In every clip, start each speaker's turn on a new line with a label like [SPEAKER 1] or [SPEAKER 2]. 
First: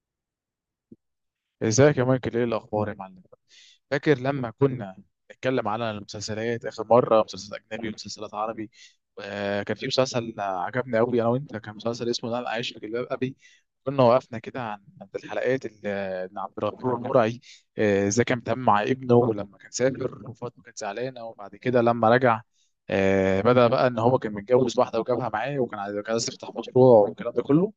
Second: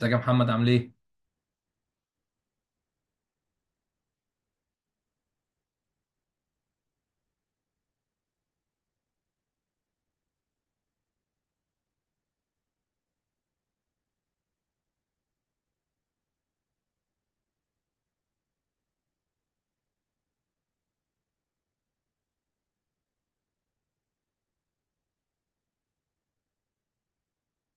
[SPEAKER 1] ازيك يا محمد عامل ايه؟
[SPEAKER 2] ازيك يا مايكل، ايه الاخبار يا معلم؟ فاكر لما كنا نتكلم على المسلسلات اخر مره، مسلسل اجنبي ومسلسلات عربي؟ كان في مسلسل عجبني قوي انا وانت، كان مسلسل اسمه انا عايش في جلباب ابي. كنا وقفنا كده عن عند الحلقات اللي إن عبد الغفور المرعي، ازاي كان بيتعامل مع ابنه، ولما كان سافر وفاطمه كانت زعلانه، وبعد كده لما رجع بدأ بقى ان هو كان متجوز واحده وجابها معاه، وكان كان عايز يفتح مشروع والكلام ده كله.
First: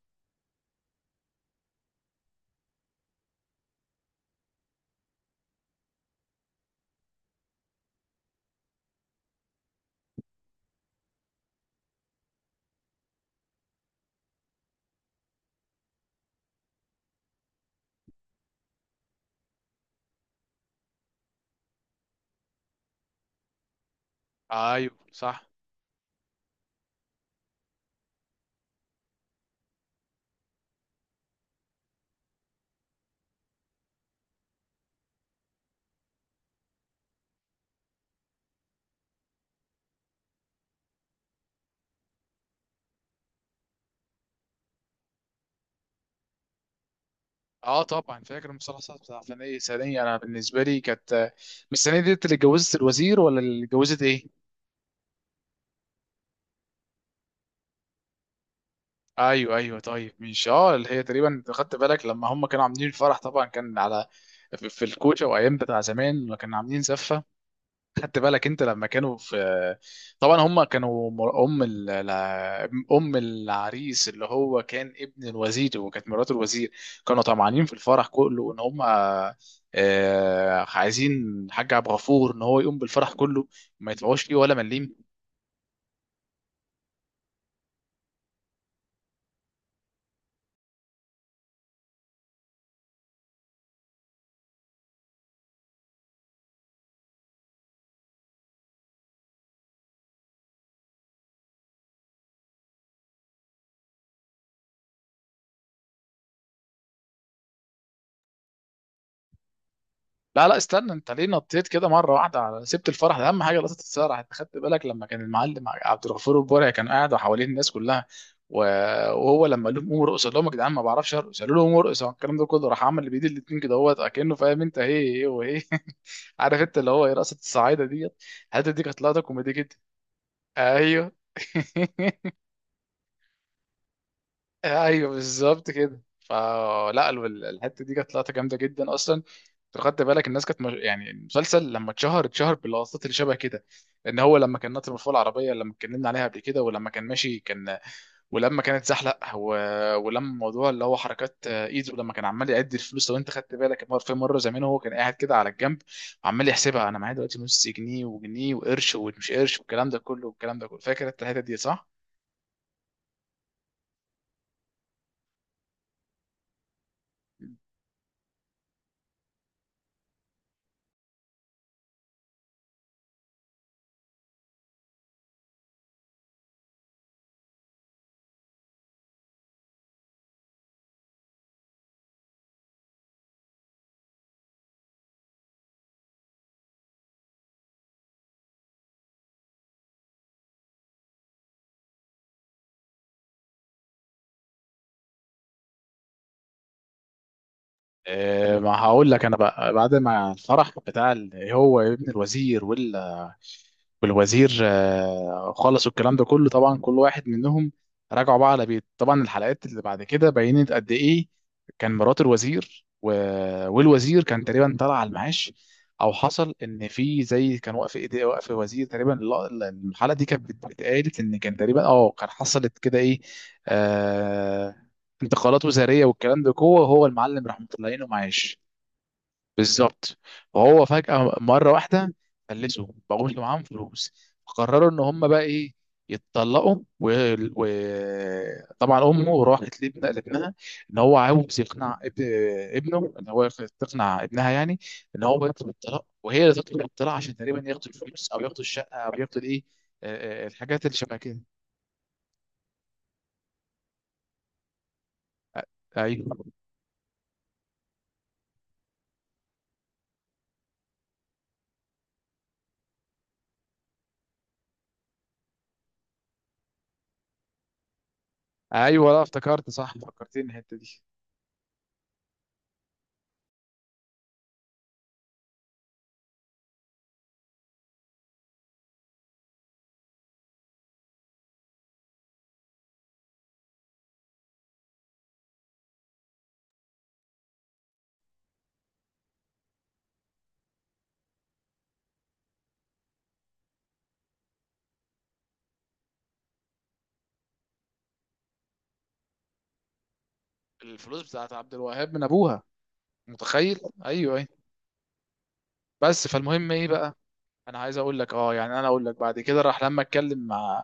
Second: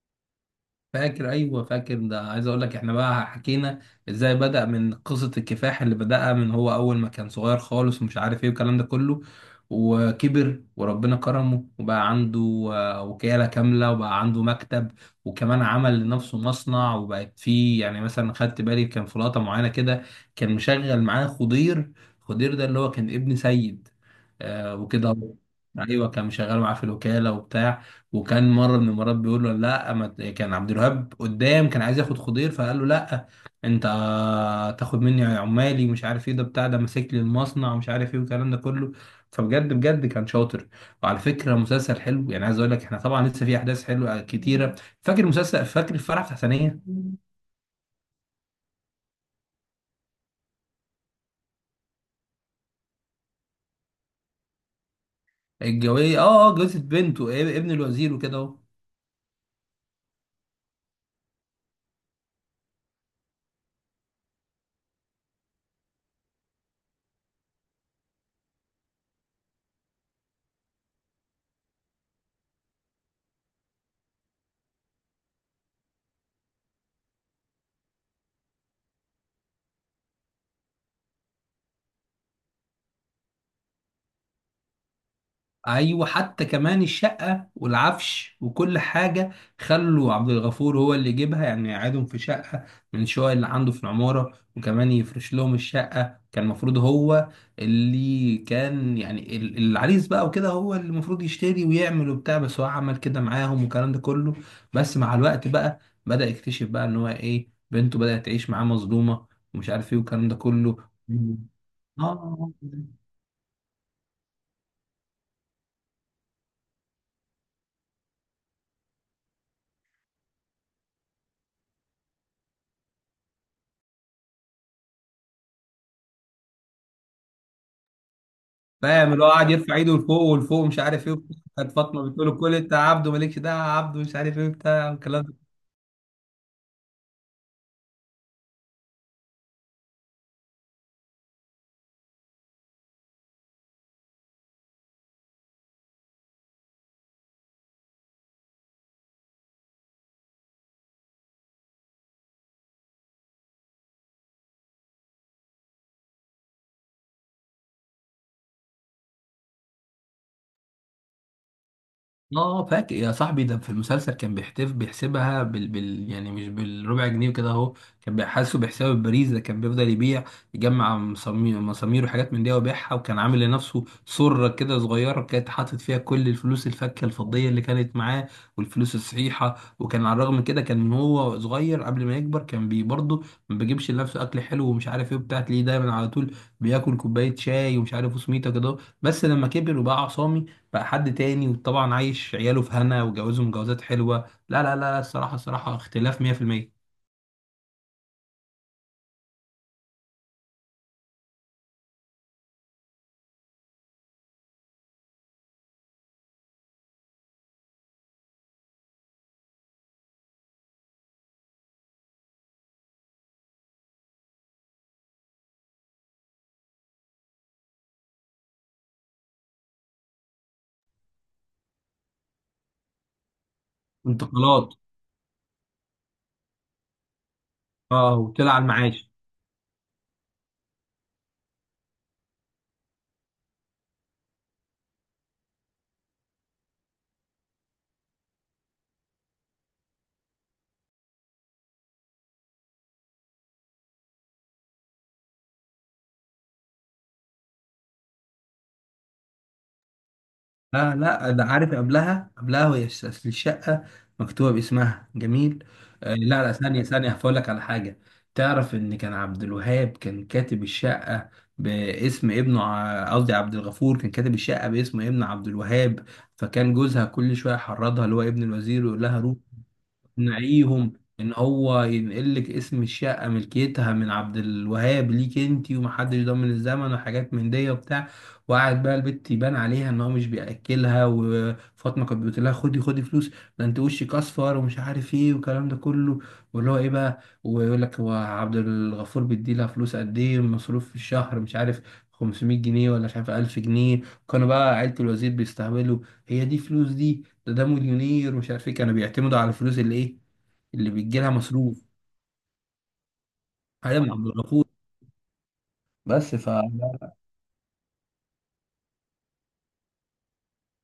[SPEAKER 1] فاكر، ايوه، فاكر ده. عايز اقول لك احنا بقى حكينا ازاي بدأ من قصة الكفاح اللي بدأها، من هو اول ما كان صغير خالص ومش عارف ايه والكلام ده كله. وكبر وربنا كرمه وبقى عنده وكالة كاملة وبقى عنده مكتب. وكمان عمل لنفسه مصنع وبقت فيه. يعني مثلا خدت بالي كان في لقطة معينة كده، كان مشغل معاه خضير. خضير ده اللي هو كان ابن سيد، آه
[SPEAKER 2] ايوه
[SPEAKER 1] وكده.
[SPEAKER 2] صح.
[SPEAKER 1] ايوه، كان مشغل معاه في الوكالة وبتاع. وكان مره من المرات بيقول له لا، ما ت- كان عبد الوهاب قدام، كان عايز ياخد خضير، فقال له: لا انت تاخد مني عمالي ومش عارف ايه، ده بتاع، ده ماسك لي المصنع ومش عارف ايه والكلام ده كله. فبجد بجد كان شاطر. وعلى فكره مسلسل حلو، يعني عايز اقول لك احنا طبعا لسه في احداث حلوه كتيره. فاكر مسلسل، فاكر الفرح بتاع ثانيه.
[SPEAKER 2] اه طبعا فاكر. المسلسلات بتاع ثانية انا بالنسبة لي كانت مش الثانية ديت اللي اتجوزت الوزير، ولا اللي اتجوزت ايه؟
[SPEAKER 1] الجويه، جوزة بنته ابن الوزير وكده اهو.
[SPEAKER 2] ايوه ايوه، طيب مش اه اللي هي تقريبا أنت خدت بالك لما هم كانوا عاملين الفرح؟ طبعا كان على في الكوشه، وايام بتاع زمان لما كانوا عاملين زفه. خدت بالك انت لما كانوا في، طبعا هم كانوا مر- ام ال... لا- ام العريس اللي هو كان ابن الوزير، وكانت مرات الوزير كانوا طمعانين في الفرح كله، ان هم عايزين الحاج عبد الغفور ان هو يقوم بالفرح كله، ما يدفعوش فيه ولا مليم.
[SPEAKER 1] ايوه حتى كمان الشقه والعفش وكل حاجه، خلوا عبد الغفور هو اللي يجيبها، يعني يقعدهم في شقه من الشقق اللي عنده في العماره، وكمان يفرش لهم الشقه. كان المفروض هو اللي كان يعني العريس بقى وكده هو اللي المفروض يشتري ويعمل وبتاع، بس هو عمل كده معاهم والكلام ده كله. بس مع الوقت بقى بدأ يكتشف بقى ان هو ايه، بنته بدأت تعيش معاه مظلومه، ومش عارف ايه والكلام ده
[SPEAKER 2] لا لا، استنى،
[SPEAKER 1] كله.
[SPEAKER 2] انت ليه نطيت كده مره واحده
[SPEAKER 1] اه،
[SPEAKER 2] على سبت الفرح؟ ده اهم حاجه لقطه الفرح. انت خدت بالك لما كان المعلم عبد الغفور البرعي كان قاعد وحواليه الناس كلها و- وهو لما قال لهم قوموا ارقصوا، قال لهم يا جدعان ما بعرفش ارقص، قالوا له قوموا ارقصوا، الكلام ده كله راح عمل بايد الاتنين كده هو كانه فاهم، انت ايه ايه وايه عارف انت اللي هو ايه، رقصه الصعايده ديت. الحته دي كانت
[SPEAKER 1] فاهم
[SPEAKER 2] لقطه
[SPEAKER 1] اللي هو قاعد
[SPEAKER 2] كوميدي جدا.
[SPEAKER 1] يرفع ايده لفوق ولفوق مش عارف
[SPEAKER 2] ايوه
[SPEAKER 1] ايه وبتاع. كانت فاطمه بتقول له: كل انت يا عبده، مالكش دعوه يا عبده، مش عارف ايه بتاع
[SPEAKER 2] ايوه
[SPEAKER 1] والكلام.
[SPEAKER 2] بالظبط كده. الحته دي كانت لقطه جامده جدا اصلا. لو خدت بالك الناس كانت مش... يعني المسلسل لما اتشهر اتشهر باللقطات اللي شبه كده. ان هو لما كان ناطر من فوق العربيه اللي لما اتكلمنا عليها قبل كده، ولما كان ماشي كان، ولما ولما موضوع اللي هو حركات ايده لما كان عمال يعد الفلوس. لو انت خدت بالك في مره زمان هو كان قاعد كده على الجنب، وعمال يحسبها انا معايا دلوقتي نص جنيه وجنيه وقرش ومش قرش، والكلام ده كله، فاكر انت الحته دي صح؟
[SPEAKER 1] اه فاكر يا صاحبي، ده في المسلسل كان بيحتف، بيحسبها بال، يعني مش بالربع جنيه وكده اهو. كان بيحاسبه بحساب البريز. ده كان بيفضل يبيع، يجمع مسامير مسامير وحاجات من دي ويبيعها. وكان عامل لنفسه سرة كده صغيرة كانت حاطط فيها كل الفلوس الفكة الفضية اللي كانت معاه والفلوس الصحيحة. وكان على الرغم من كده كان من هو صغير قبل ما يكبر كان بي برضه ما بيجيبش لنفسه اكل حلو ومش عارف ايه وبتاع، تلاقيه دايما على طول بياكل كوباية شاي ومش عارف وسميته كده. بس لما كبر وبقى عصامي، بقى حد تاني. وطبعا عايش عياله في هنا وجوازه مجوزات حلوة. لا لا لا لا، الصراحة الصراحة اختلاف 100%.
[SPEAKER 2] ما هقول لك انا بقى. بعد ما الفرح بتاع هو ابن الوزير والوزير خلصوا الكلام ده كله، طبعا كل واحد منهم راجعوا بقى على بيت. طبعا الحلقات اللي بعد كده بينت قد ايه كان مرات والوزير كان تقريبا طلع على المعاش، او حصل ان في زي كان واقف ايديه واقف وزير تقريبا الحلقه دي بتقالت ان كان تقريبا اه كان حصلت كده ايه،
[SPEAKER 1] انتقالات.
[SPEAKER 2] آه، انتقالات وزاريه والكلام ده جوه، هو المعلم راح مطلعينه
[SPEAKER 1] اه وطلع
[SPEAKER 2] معاش.
[SPEAKER 1] على المعاش.
[SPEAKER 2] بالظبط. وهو فجاه مره واحده فلسوا بقوش معاهم فلوس، فقرروا ان هم بقى ايه، يتطلقوا. وطبعا طبعاً امه راحت لابنها ان هو عاوز يقنع ابن ابنه ان هو يق- تقنع ابنها يعني، ان هو يطلب الطلاق، وهي اللي تطلب الطلاق عشان تقريبا ياخدوا الفلوس او ياخدوا الشقه او ياخدوا الايه، الحاجات
[SPEAKER 1] لا
[SPEAKER 2] اللي شبه
[SPEAKER 1] لا،
[SPEAKER 2] كده.
[SPEAKER 1] ده عارف قبلها قبلها، وهي أصل الشقة مكتوبة باسمها جميل. آه
[SPEAKER 2] ايوه
[SPEAKER 1] لا لا، ثانية ثانية، هقول لك على حاجة. تعرف ان كان عبد الوهاب كان كاتب الشقة باسم ابنه، قصدي عبد الغفور كان كاتب الشقة باسم ابن عبد الوهاب. فكان جوزها كل شوية يحرضها، اللي هو ابن الوزير، ويقول
[SPEAKER 2] ايوه،
[SPEAKER 1] لها:
[SPEAKER 2] لا
[SPEAKER 1] روح
[SPEAKER 2] افتكرت صح، فكرتني الحته
[SPEAKER 1] نعيهم
[SPEAKER 2] دي.
[SPEAKER 1] ان هو ينقل لك اسم الشقه، ملكيتها، من عبد الوهاب ليك انت، ومحدش ضامن الزمن وحاجات من دي وبتاع. وقعد بقى البت يبان عليها ان هو مش بياكلها. وفاطمه كانت بتقول لها: خدي خدي فلوس، ده انت وشك اصفر ومش عارف ايه والكلام ده كله. واللي هو ايه بقى، ويقول لك هو عبد الغفور بيديلها فلوس قد ايه مصروف في الشهر، مش عارف 500 جنيه ولا مش عارف 1000 جنيه. كانوا بقى عيلة الوزير بيستهبلوا: هي دي فلوس؟ دي ده مليونير ومش عارف ايه. كانوا بيعتمدوا على الفلوس اللي ايه، اللي بيجي
[SPEAKER 2] الفلوس
[SPEAKER 1] لها
[SPEAKER 2] بتاعت عبد
[SPEAKER 1] مصروف.
[SPEAKER 2] الوهاب من ابوها، متخيل؟
[SPEAKER 1] حاجه من عبد
[SPEAKER 2] ايوه ايوه.
[SPEAKER 1] الغفور.
[SPEAKER 2] بس
[SPEAKER 1] بس ف
[SPEAKER 2] فالمهم ايه بقى، انا عايز اقول لك اه يعني انا اقول لك. بعد كده راح لما اتكلم مع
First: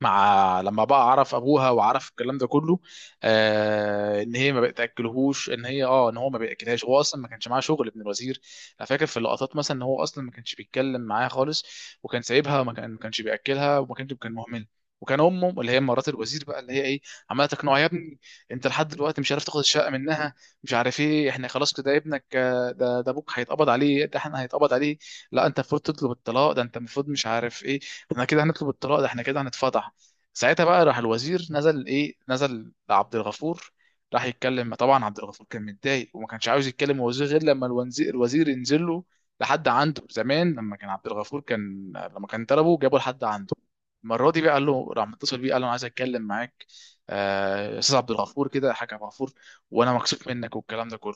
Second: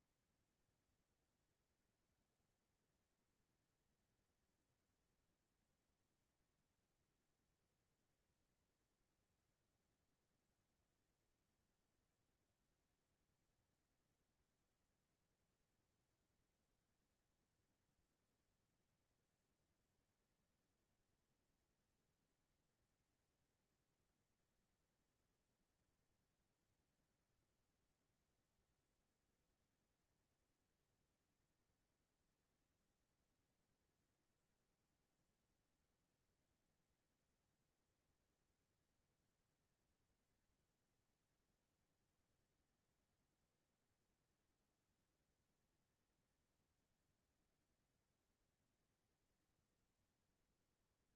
[SPEAKER 2] مع لما بقى عرف ابوها وعرف الكلام ده كله آه ان هي ما بتاكلهوش، ان هي اه ان هو ما بياكلهاش، هو اصلا ما كانش معاه شغل ابن الوزير. انا فاكر في اللقطات مثلا ان هو اصلا ما كانش بيتكلم معاها خالص، وكان سايبها، وما كان ما كانش بياكلها، وما كانش كان مهمل. وكان امه اللي هي مرات الوزير بقى اللي هي ايه، عماله تقنعه يا ابني، انت لحد دلوقتي مش عارف تاخد الشقه منها، مش عارف ايه، احنا خلاص كده ابنك ده ابوك هيتقبض عليه، ده احنا هيتقبض عليه، لا انت المفروض تطلب الطلاق، ده انت المفروض مش عارف ايه، احنا كده هنطلب الطلاق، ده احنا كده هنتفضح. ساعتها بقى راح الوزير نزل ايه، نزل لعبد الغفور، راح يتكلم. طبعا عبد الغفور كان متضايق وما كانش عاوز يتكلم مع الوزير غير لما الوزير ينزل له لحد عنده. زمان لما كان عبد الغفور كان لما كان طلبه جابه لحد عنده، المره دي بقى قال له، راح متصل بيه قال له انا عايز اتكلم معاك يا استاذ عبد الغفور كده يا حاج عبد الغفور، وانا مكسوف منك والكلام ده كله،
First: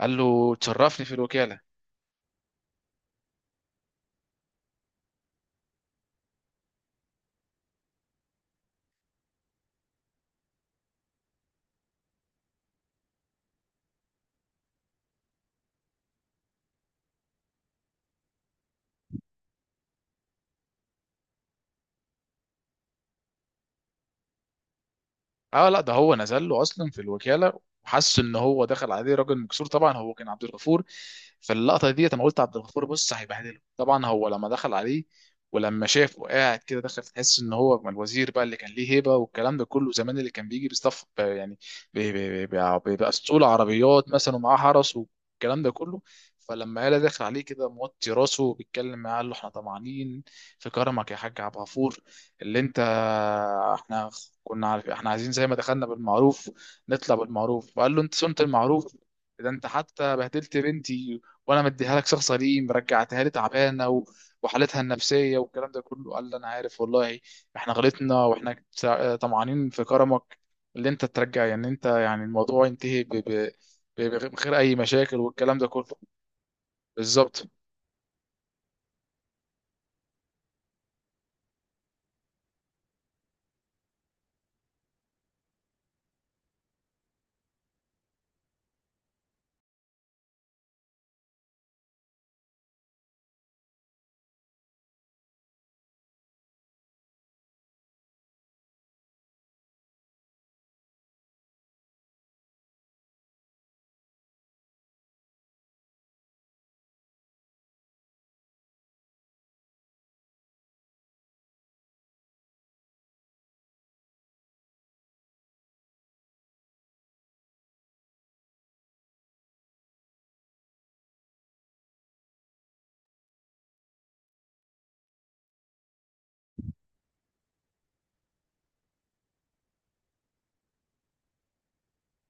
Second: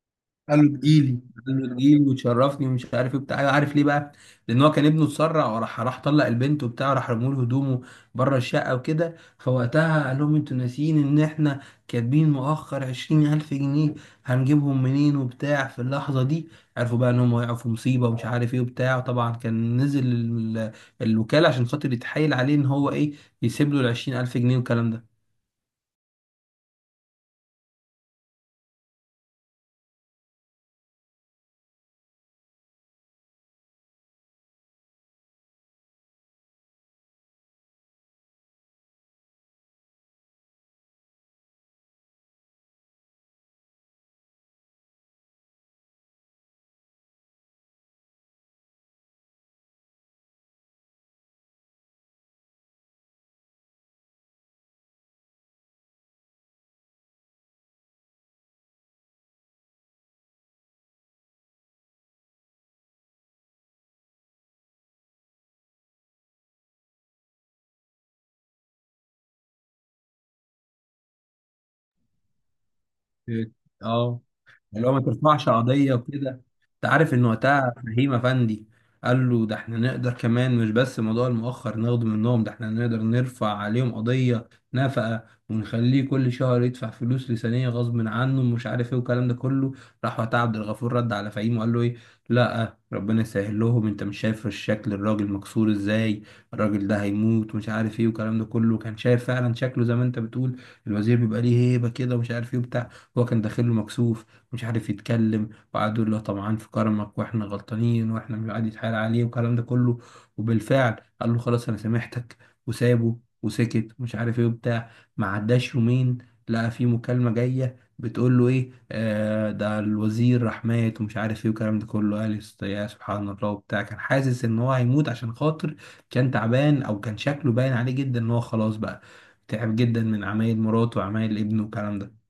[SPEAKER 2] قال له
[SPEAKER 1] قال له
[SPEAKER 2] تشرفني في
[SPEAKER 1] تجيلي
[SPEAKER 2] الوكاله.
[SPEAKER 1] قال له تجيلي وتشرفني ومش عارف ايه بتاع. أيوة، عارف ليه بقى؟ لان هو كان ابنه اتسرع وراح، راح طلق البنت وبتاع، راح رموا له هدومه بره الشقه وكده. فوقتها قال لهم: انتوا ناسيين ان احنا كاتبين مؤخر 20000 جنيه؟ هنجيبهم منين وبتاع في اللحظه دي. عرفوا بقى ان هم وقعوا في مصيبه ومش عارف ايه وبتاع. وطبعا كان نزل الوكاله عشان خاطر يتحايل عليه ان هو ايه يسيب له ال 20000 جنيه والكلام ده.
[SPEAKER 2] اه لا، ده هو نزل له اصلا في الوكاله، وحس ان هو دخل عليه راجل مكسور. طبعا هو كان عبد الغفور، فاللقطه دي انا قلت عبد الغفور بص هيبهدله. طبعا هو لما دخل عليه ولما شافه قاعد كده دخل، تحس ان هو من الوزير بقى اللي كان ليه هيبه والكلام ده كله زمان، اللي كان بيجي بيصطف يعني بيبقى اسطول عربيات مثلا ومعاه فرس والكلام ده كله. فلما قال دخل عليه كده موطي راسه وبيتكلم معاه، قال له احنا طمعانين في كرمك يا حاج عبد الغفور، اللي انت، احنا كنا عارف احنا عايزين زي ما دخلنا بالمعروف نطلع بالمعروف. فقال له انت صنت المعروف؟ ده انت حتى بهدلت بنتي، وانا مديها لك شخص غريب رجعتها لي تعبانه، وحالتها النفسيه والكلام ده كله. قال لي انا عارف والله احنا غلطنا، طمعانين في كرمك اللي انت ترجع، يعني انت يعني الموضوع ينتهي
[SPEAKER 1] اه،
[SPEAKER 2] بغير اي
[SPEAKER 1] اللي هو ما
[SPEAKER 2] مشاكل
[SPEAKER 1] ترفعش
[SPEAKER 2] والكلام ده كله.
[SPEAKER 1] قضية وكده. انت عارف ان
[SPEAKER 2] بالظبط.
[SPEAKER 1] وقتها فهيم افندي قال له: ده احنا نقدر كمان، مش بس موضوع المؤخر ناخده منهم، ده احنا نقدر نرفع عليهم قضية نفقة ونخليه كل شهر يدفع فلوس لسانية غصب عنه ومش عارف ايه والكلام ده كله. راح وقتها عبد الغفور رد على فهيم وقال له ايه: لا، ربنا يسهل لهم، انت مش شايف الشكل، الراجل مكسور ازاي، الراجل ده هيموت ومش عارف ايه والكلام ده كله. كان شايف فعلا شكله زي ما انت بتقول، الوزير بيبقى ليه هيبة كده ومش عارف ايه وبتاع. هو كان داخله مكسوف، مش عارف يتكلم. وقعدوا يقولوا له طمعان في كرمك واحنا غلطانين واحنا مش، قاعد يتحايل عليه والكلام ده كله. وبالفعل قال له: خلاص انا سامحتك. وسابه وسكت ومش عارف ايه وبتاع. ما عداش يومين، لقى في مكالمة جاية بتقول له ايه، آه ده الوزير راح مات ومش عارف ايه والكلام ده كله. قال: يا سبحان الله وبتاع. كان حاسس ان هو هيموت، عشان خاطر كان تعبان، او كان شكله باين عليه جدا ان هو خلاص بقى تعب جدا من عمايل مراته وعمايل ابنه والكلام ده.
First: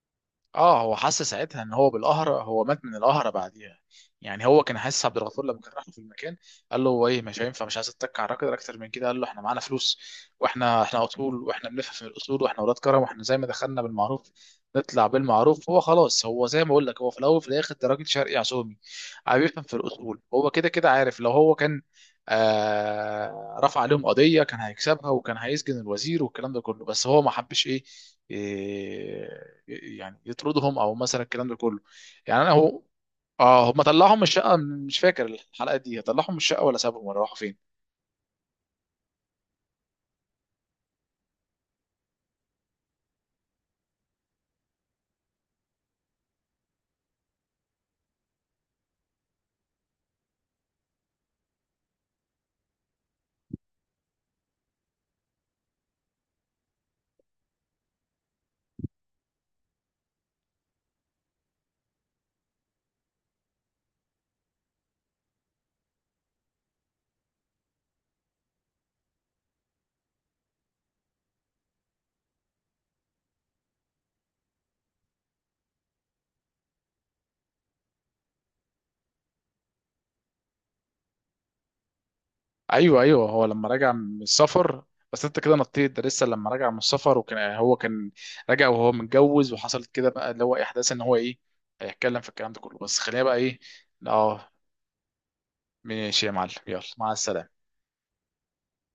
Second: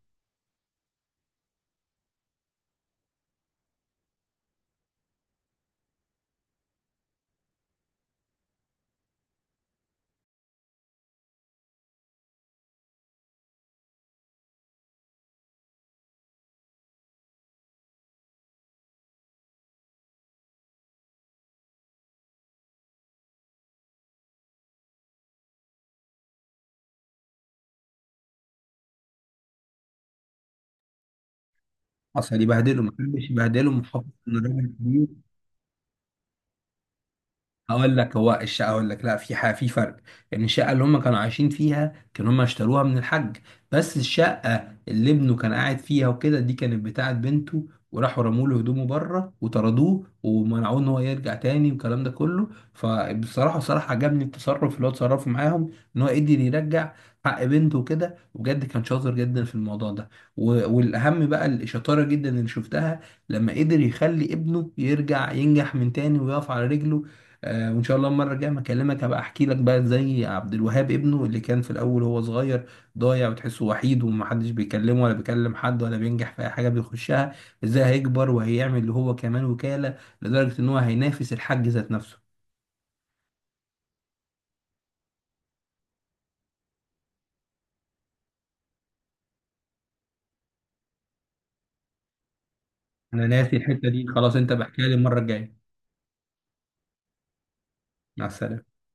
[SPEAKER 2] اه هو حس ساعتها ان هو بالقهرة، هو مات من القهرة بعديها يعني. هو كان حاسس عبد الغفور لما كان راح له في المكان، قال له هو ايه مش هينفع، مش عايز اتك على الراجل اكتر من كده. قال له احنا معانا فلوس، واحنا اصول، واحنا بنفهم في الاصول، واحنا ولاد كرم، واحنا زي ما دخلنا بالمعروف نطلع بالمعروف. هو خلاص، هو زي ما اقول لك هو في الاول وفي الاخر ده راجل شرقي عزومي، عم بيفهم في الاصول. هو كده كده عارف لو هو كان رفع عليهم قضية كان هيكسبها وكان هيسجن الوزير والكلام ده كله، بس هو ما حبش ايه، إيه، يعني يطردهم او مثلا الكلام ده كله.
[SPEAKER 1] حصل
[SPEAKER 2] يعني انا هو
[SPEAKER 1] يبهدله؟ ما حدش
[SPEAKER 2] اه
[SPEAKER 1] يبهدله،
[SPEAKER 2] هم
[SPEAKER 1] محافظ،
[SPEAKER 2] طلعهم من
[SPEAKER 1] ان
[SPEAKER 2] الشقة؟
[SPEAKER 1] الراجل
[SPEAKER 2] مش
[SPEAKER 1] كبير.
[SPEAKER 2] فاكر الحلقة دي، طلعهم من الشقة ولا سابهم ولا راحوا فين؟
[SPEAKER 1] هقول لك هو الشقه، هقول لك، لا في حاجه، في فرق. يعني الشقه اللي هم كانوا عايشين فيها كانوا هم اشتروها من الحاج. بس الشقه اللي ابنه كان قاعد فيها وكده، دي كانت بتاعه بنته. وراحوا رموا له هدومه بره وطردوه ومنعوه ان هو يرجع تاني والكلام ده كله. فبصراحه بصراحه عجبني التصرف اللي هو اتصرفه معاهم، ان هو قدر يرجع حق بنته كده. وبجد كان شاطر جدا في الموضوع ده. والاهم بقى الشطاره جدا اللي شفتها لما قدر يخلي ابنه يرجع ينجح من تاني ويقف على رجله. وان شاء الله المره الجايه ما اكلمك هبقى احكي لك بقى زي عبد الوهاب ابنه اللي كان في الاول هو صغير ضايع وتحسه وحيد ومحدش بيكلمه ولا بيكلم حد ولا بينجح في اي حاجه بيخشها، ازاي هيكبر وهيعمل اللي هو كمان وكاله لدرجه ان هو هينافس الحاج ذات نفسه.
[SPEAKER 2] ايوه ايوه، هو لما رجع من السفر. بس انت كده نطيت، ده لسه لما رجع من السفر وكان هو كان راجع وهو متجوز، وحصلت كده بقى اللي هو احداث ان هو ايه، هيتكلم في الكلام ده كله. بس خلينا
[SPEAKER 1] انا
[SPEAKER 2] بقى
[SPEAKER 1] ناسي
[SPEAKER 2] ايه،
[SPEAKER 1] الحته دي خلاص،
[SPEAKER 2] اه،
[SPEAKER 1] انت بحكيها لي المره الجايه.
[SPEAKER 2] ماشي يا معلم، يلا مع السلامة.
[SPEAKER 1] مع السلامه.